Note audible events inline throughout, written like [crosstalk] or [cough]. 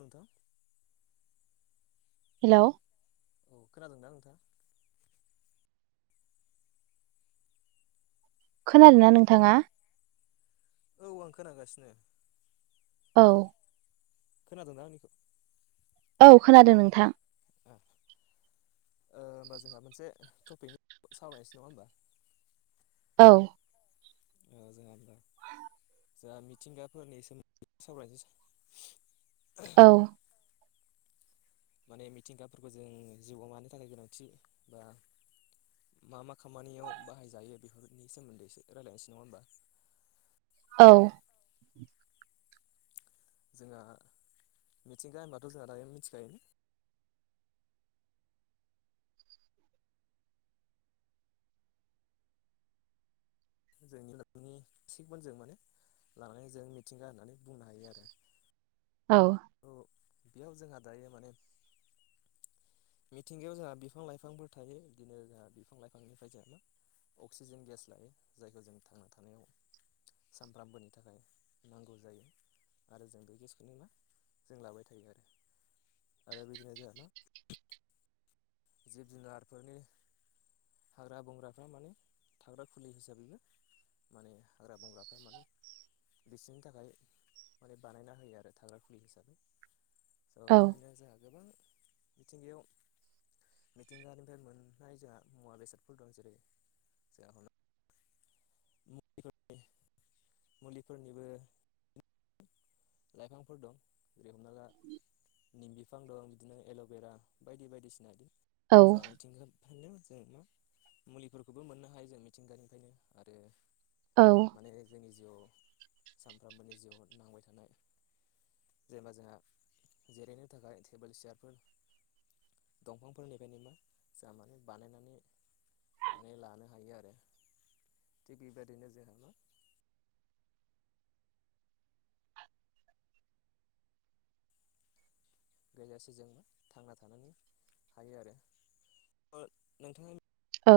नोंथां हेलौ। औ खोनादों ना नोंथां? खोनादों ना नोंथाङा? औ आं खोनागासिनो। औ। खोनादोंना आंनिखौ? औ खोनादों नोंथां। ओ ओ होमबा जोंहा मोनसे टपिक सावरायनोसै नङा होमबा? औ। ओ जाया होमबा जोंहा मिथिंगाफोरनि सोमोन्दै सावरायनोसै औ। माने मिथिंगाफोरखौ जों जिउआव मानो थाखाय गोनांथि बा मा मा खामानियाव बाहायजायो बेफोरनि सोमोन्दैसो रायलायनोसै नङा होमबा? औ। जोंहा मिथिंगा होनबाथ' जोंहा दायो मिथिखायो जोंनिनि थिगमोनजों माने लानानै जों मिथिंगा होननानै बुंनो हायो आरो। औ। ओ बेयाव जोंहा दायो माने मिथिंगायाव जोंहा बिफां लाइफांफोर थायो बिदिनो जोंहा बिफां लाइफांनिफ्राय जोंहा मा अक्सिजेन गेस लायो जायखौ जों थांना थानायाव सामफ्रामबोनि थाखाय नांगौ जायो आरो जों बे गेसखौनो मा जों लाबाय थायो आरो आरो बिदिनो जोंहा मा जिब जुनारफोरनि हाग्रा बंग्राफ्रा माने थाग्रा खुलि हिसाबैनो माने हाग्रा बंग्राफ्रा माने बिसिनि थाखाय माने बानायना होयो आरो थाग्रा खुलि हिसाबै। ओ औ बिदिनो जोंहा गोबां मिथिंगायाव मिथिंगानिफ्राय मोननाय जोंहा मुवा बेसादफोर दं जेरै जोंहा हमना निफोरनि मुलिफोरनिबो लाइफांफोर दं जेरै हमना ला निम बिफां दं बिदिनो एल'बेरा बायदि बायदिसिना दि जोंहा मिथिंगा बेनो जों मा मुलिफोरखौबो मोननो हायो जों मिथिंगानिफ्रायनो आरो औ। माने जोंनि जिउआव सानफ्रोमबोनि जिउआव नांबाय थानाय जेनेबा जोंहा जिरायनो थाखाय टेबोल चियारफोर दंफांफोरनिफ्रायनो मा जोंहा माने बानायनानै माने लानो हायो आरो थिग बेबायदिनो जोंहा मा गैयासेजोंनो थांना थानानै हायो आरो ओ नोंथाङा औ।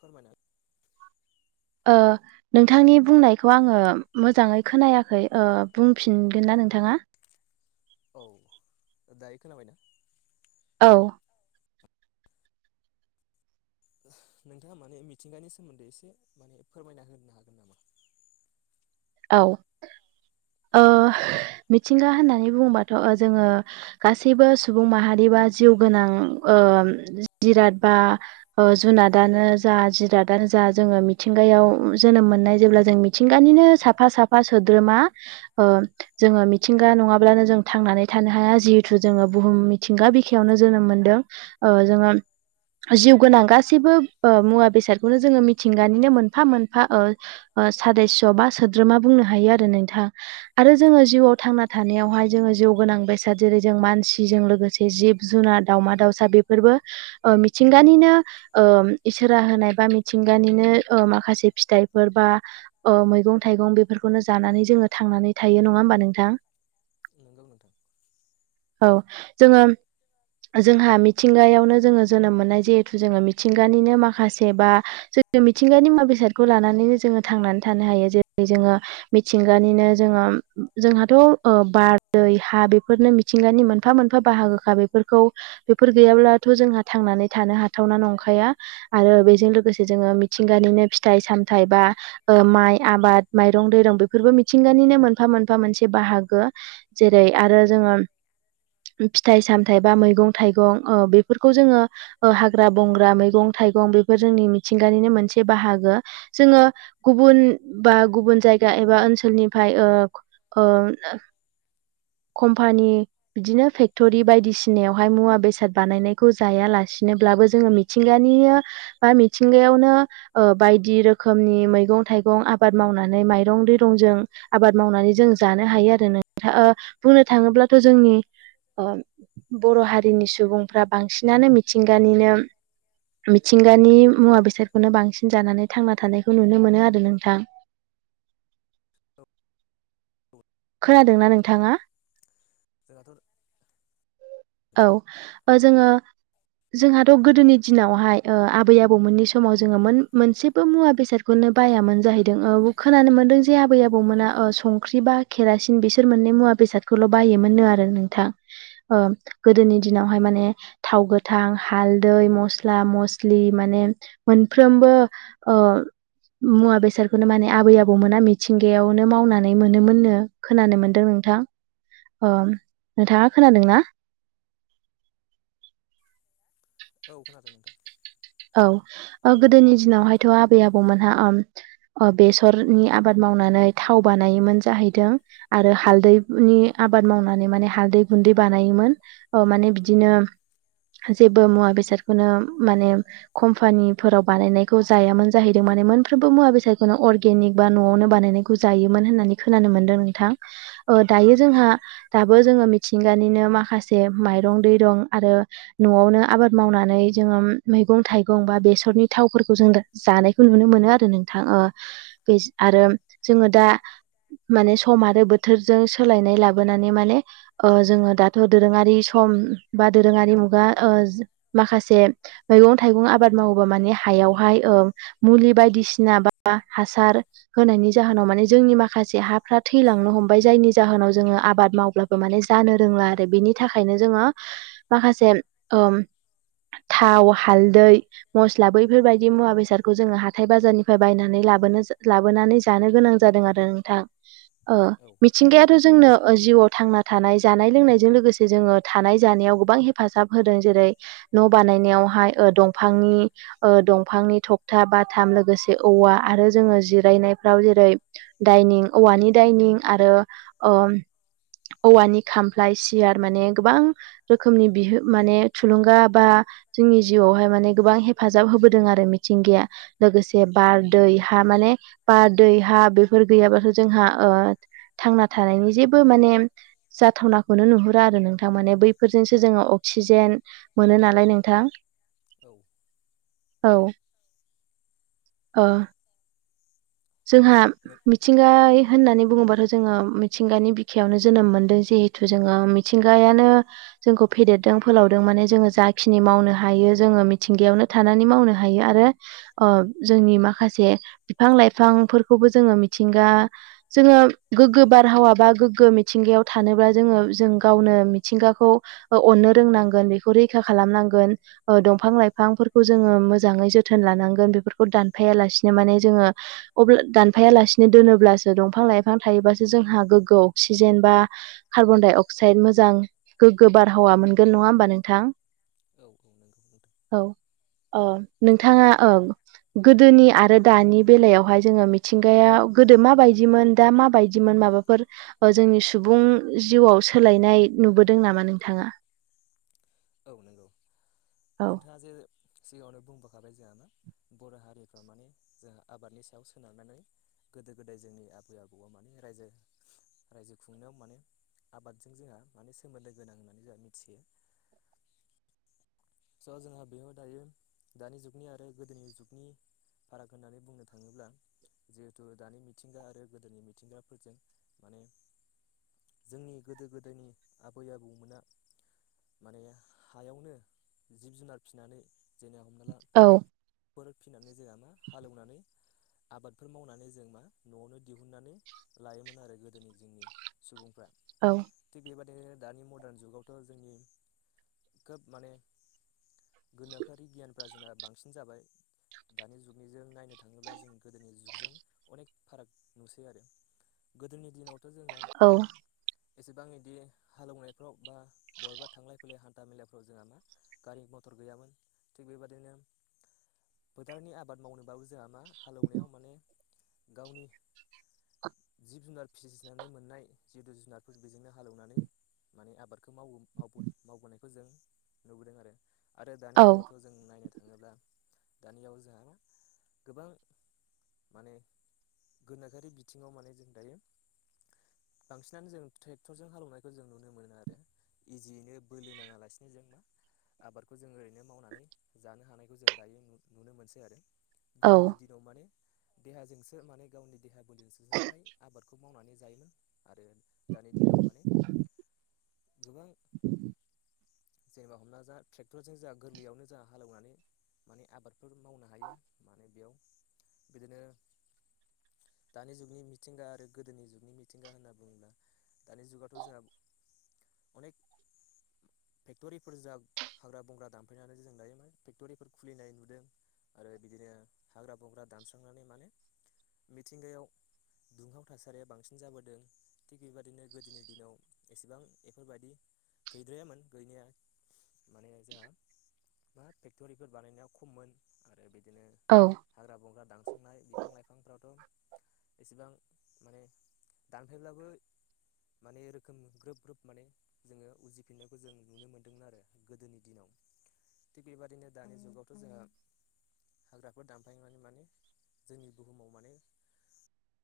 फोरमायना ओह नोंथांनि बुंनायखौ आङो मोजाङै खोनायाखै ओ बुंफिनगोन ना नोंथाङा? औ दायो खोनाबायना? औ नोंथाङा माने मिथिंगानि सोमोन्दै एसे माने फोरमायना होनो हागोन नामा औ ओ मिथिंगा होननानै बुङोबाथ' जोङो गासैबो सुबुं माहारिबा जिउओ गोनां जिराद बा ओ जुनादानो जा जिरादानो जा जोङो मिथिंगायाव जोनोम मोननाय जेब्ला जों मिथिंगानिनो साफा साफा सोद्रोमा ओ जोङो मिथिंगा नङाब्लानो जों थांनानै थानो हाया जिहेथु जोङो बुहुम मिथिंगा बिखायावनो जोनोम मोनदों। ओ जोङो जिउ गोनां गासैबो मुवा बेसादखौनो जोङो मिथिंगानिनो मोनफा मोनफाओ ओ सादेस' बा सोद्रोमा बुंनो हायो आरो नोंथां आरो जोङो जिउआव थांना थानायावहाय जोङो जि गोनां बेसाद जेरै जों मानसिजों लोगोसे जिब जुनार दाउमा-दाउसा बेफोरबो मिथिंगानिनो इसोरा होनाय बा मिथिंगानिनो माखासे फिथाइफोर बा मैगं-थाइगं बेफोरखौनो जानानै जोङो थांनानै थायो नङा होमबा नोंथां? नोंगौ नोंथां औ जोङो जोंहा मिथिंगायावनो जोङो जोनोम मोननाय जिहेथु जोङो मिथिंगानिनो माखासे बा जोङो मिथिंगानि मुवा- बेसादखौ लानानैनो जोङो थांनानै थानो हायो जेरै जोङो मिथिंगानिनो जोङो जोंहाथ' बार, दै, हा बेफोरनो मिथिंगानि मोनफा मोनफा बाहागोखा बेफोरखौ बेफोर गैयाब्लाथ जोंहा थांनानै थानो हाथावना नंखाया। आरो बेजों लोगोसे जोङो मिथिंगानिनो फिथाइ सामथायाइ बा ओ माइ आबाद माइरं दैरं बेफोरबो मिथिंगानिनो मोनफा मोनफा मोनसे बाहागो। जेरै आरो जोङो फिथाइ-सामथाइ बा मैगं- थाइगं ओ बेफोरखौ जोङो ओ हाग्रा बंग्रा मैगं थाइगं बेफोर जोंनि मिथिंगानिनो मोनसे बाहागो जोङो गुबुन बा गुबुन जायगा एबा ओनसोलनिफाय ओ ओ कम्पानि बिदिनो फेक्टरि बायदिसिनायावहाय मुवा बेसाद बानायनायखौ जायालासिनोब्लाबो जोङो मिथिंगानि बा मिथिंगायावनो ओ बायदि रोखोमनि मैगं थाइगं आबाद मावनानै माइरं दैरंजों आबाद मावनानै जों जानो हायो आरो नोंथां ओ बुंनो थाङोब्लाथ जोंनि ओ बर हारिनि सुबुंफ्रा बांसिनानो मिथिंगानिनो मिथिंगानि मुवा बेसादखौनो बांसिन जानानै थांना थानायखौ नुनो मोनो आरो नोंथां। औ औ खोनादोंना नोंथाङा जोंहाथ [unintelligible] औ ओ जोङो जोंहाथ गोदोनि दिनावहाय ओ आबै आबौमोननि समाव जोङो मोन मोनसे जेबो मुवा बेसादखौनो बायामोन जाहैदों ओ खोनानो मोनदों जे आबै आबौमोना ओ संख्रि बा केरासिन बिसोर मोननै मुवा बेसादखौल बायोमोननो आरो नोंथां ओ गोदोनि दिनावहाय माने थाव गोथां हालदै मस्ला मस्लि माने मोनफ्रोमबो ओ मुवा बेसादखौनो माने आबै आबौमोना मिथिंगायावनो मावनानै मोनोमोन नो। खोनानो मोनदों नोंथां अ नोंथाङा खोनादोंना? औ खोनादों नोंथां औ ओ गोदोनि दिनावहायथ आबै आबौमोनहा ओम ओ बेसरनि आबाद मावनानै थाव बानायोमोन जाहैदों। आरो हालदैनि आबाद मावनानै माने हालदै गुन्दै बानायोमोन। अ माने बिदिनो जेबो मुवा बेसादखौनो माने कम्पानिफोराव बानायनायखौ जायामोन जाहैदों माने मोनफ्रोमबो मुवा बेसादखौनो अर्गेनिक बा नआवनो बानायनाय जायोमोन होननानै खोनानो मोन्दों नोंथां ओ दायो औ जोंहा दाबो जोङो मिथिंगानिनो माखासे माइरं दैरं आरो नआवनो आबाद मावनानै जोङो मैगं थाइगं बा बेसरनि थावफोरखौ जों जानायखौ नुनो मोनो आरो नोंथां ओ बेस आरो जोङो दा माने सम आरो बोथोरजों सोलायनाय लाबोनानै माने ओ जोङो दाथ दोरोङारि सम बा दोरोङारि मुगा ओ माखासे मैगं थाइगं आबाद मावोबा माने हायावहाय ओ मुलि बायदिसिना बा हासार होनायनि जाहोनाव माने जोंनि माखासे हाफ्रा थैलांनो हमबाय जायनि जाहोनाव जोङो आबाद मावब्ला माने जानो रोंला आरो बिनि थाखायनो जोङो माखासे ओम थाव हालदै मस्ला बैफोरबायदि मुवा बेसादखौ जोङो हाथाय बाजारनिफ्राय बायनानै लाबोनो जों लाबोनानै जो जानो गोनां जादों आरो नोंथां ओ औ मिथिंगायाथ जोंनो ओ जिउआव थांना थानाय जानाय लोंनायजों लोगोसे जोङो थानाय जानायाव गोबां हे हेफाजाब होदों जेरै न बानायनायावहाय ओ दंफांनि ओ दंफांनि थखथा बाथाम लोगोसे औवा आरो जोङो जिरायनायफ्राव जेरै दाइनिं औवानि दाइनिं आरो ओम औवानि खामफ्लाय सियार माने गोबां रोखोमनि बिह माने थुलुंगा बा जोंनि जिउआवहाय माने गोबां हेफाजाब होबोदों आरो मिथिंगाया लोगोसे बार दै हा माने बार दै हा बेफोर गैयाबाथ' जोंहा ओ थांना थानायनि जेबो माने जाथावनाखौनो नुहुरा आरो नोंथां माने बैफोरजोंसो जोङो अक्सिजेन मोनो नालाय नों थां औ औ ओ जोंहा नों मिथिंगायै होननानै बुङोबाथ' जोङो मिथिंगानि बिखायावनो जोनोम मोनदों जे जिथु जोङो मिथिंगायानो जोंखौ फेदेरदों फोलावदों माने जोङो जाखिनि मावनो हायो जोङो मिथिंगायावनो थानानै मावनो हायो आरो ओ जोंनि माखासे बिफां लाइफां बिफांफोरखौबो जोङो मिथिंगा जोङो गोग्गो बारहावा बा गोग्गो मिथिंगायाव थानोब्ला जोङो जों गावनो मिथिंगाखौ अननो रोंनांगोन बेखौ रैखा खालामनांगोन दंफां लाइफांफोरखौ जोङो मोजाङै जोथोन लानांगोन बेफोरखौ दानफायालासिनो माने जोङो अब्ला दानफायालासिनो दोनोब्लासो दंफां लाइफां थायोबासो जोंहा गोग्गो अक्सिजेन बा कार्बनडाइ अक्साइड मोजां गोग्गो बारहावा मोनगोन नङा होमबा नोंथां औ औ नोंगौ नोंथां औ ओ नोंथाङा ओ गोदोनि आरो दानि बेलायावहाय जोङो मिथिंगायाव गोदो माबायदिमोन दा माबायदिमोन माबाफोर जोंनि सुबुं जिउआव सोलायनाय नुबोदों नामा नोंथाङा औ नंगौ औ नोंथाङा जे सिगाङावनो बुंबोखाबाय जोंहा मा बर' हारिफ्रा माने जोंहा आबादनि सायाव सोनारनानै गोदो गोदाय जोंनि आबै आबौआ माने रायजो रायजो खुंनायाव माने आबादजों जोंहा माने सोमोन्दो गोनां होननानै जोंहा मिथियो स' जोंहा बेयाव दायो दानि जुगनि आरो गोदोनि जुगनि फाराग होननानै बुंनो थाङोब्ला जिहेथु दानि मिथिंगा आरो गोदोनि मिथिंगाफोरजों माने जोंनि गोदो गोदायनि आबै आबौमोना माने हायावनो जिब जुनार फिसिनानै जेनबाव हमना ला औ फिनानै जायामा हालेवनानै आबादफोर मावनानै जों मा न'आवनो दिहुननानै लायोमोन आरो गोदोनि जोंनि सुबुंफ्रा औ थिग बेबायदिनो दानि मदारन जुगावथ' जोंनि खोब माने गोनोखोआरि गियानफ्रा जोंना बांसिन जाबाय दानि जुगनि जों नायनो थाङोब्ला जों गोदोनि जुगजों अनेक फाराग नुसै आरो गोदोनि दिनावथ' जोंहा औ एसेबां इदि हालौवनायफ्राव बा बबेबा थांलाय फैलाय हान्था मेलाफ्राव जोंहा मा गारि मथर गैयामोन थिग बेबादिनो फोथोरनि आबाद मावनोबाबो जोंहा मा हालेवनायाव माने गावनि जिब जुनार फिसिनानै मोननाय जिहथु जुनारफोरखौ बेजोंनो हालेवनानै माने आबादखौ माव मावबोनायखौ जों नुबोदों आरो आरो दानि औ जुगावथ' जों नायनो थाङोब्ला दानियाव जोंहा गोबां माने गोनोखोआर बिथिङाव माने जों दायो बांसिनानो जों ट्रेक्टरजों हालेवनायखौ जों नुनो मोनो आरो इजियैनो बोलो नाङा लासिनो जों मा आबादखौ जों ओरैनो मावनानै जानो हानायखौ जों दायो नुनो मोनसै आरो गोदोनि दिन नाव माने देहाजोंसो माने गावनि देहा बोलोजोंसोसो फ्राय आबादखौ मावनानै जायोमोन आरो दानि दिनाव माने गोबां [inaudible] जेनेबा हमना जाहा ट्रेक्टरजों जोंहा गोरलैयावनो जोंहा हालेवनानै माने आबादफोर मावनो हायो माने बेयाव बिदिनो। दानि जुगनि मिथिंगा आरो गोदोनि जुगनि मिथिंगा होनना बुङोब्ला। दानि जुगाथ' जोंहा अनेक फेक्ट'रिफोर जा हाग्रा बंग्रा दामफायनानै जों दायो फेक्ट'रिफोर खुलिनाय नुदों। आरो बिदिनो हाग्रा बंग्रा दानस्रांनानै माने मिथिंगायाव। दुंहाव थासारिया बांसिन जाबोदों। थिग बेबायादिनो गोदोनि दिनाव एसेबां बेफोरबायदि गैद्रायामोन। गैनाया माने जोंहा। मा फेक्ट'रिफोर बानायनाया खममोन आरो बिदिनो। औ हाग्रा बंग्रा दानस्रांनाय बिफां लाइफांफ्राथ' एसेबां माने दानफायब्लाबो। माने रोखोम ग्रोब ग्रोब माने जोङो उजिफिननाय खौ जों नुनो मोन्दोंमोन आरो गोदोनि दिनाव थिग बेबाददिनो दानि जुगावथ' जोङा हाग्राफोर दानफायनानै माने जोंनि बुहुमाव माने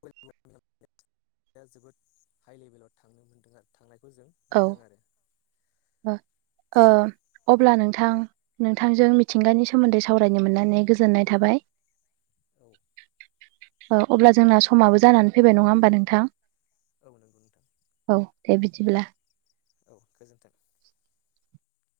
दा जोबोद हाइ लेभेलाव थांनो मोनदों थांनायखौ जों औ नुदों आरो ओ अब्ला नोंथां नोंथांजों मिथिंगानि सोमोन्दै सावरायनो मोननानै गोजोननाय थाबाय। औ ओ अब्ला जोंना समाबो जानानै फैबाय नङा होमबा नोंथां। औ नंगौ नोंथां। औ दे बिदिब्ला। औ गोजोन्थों।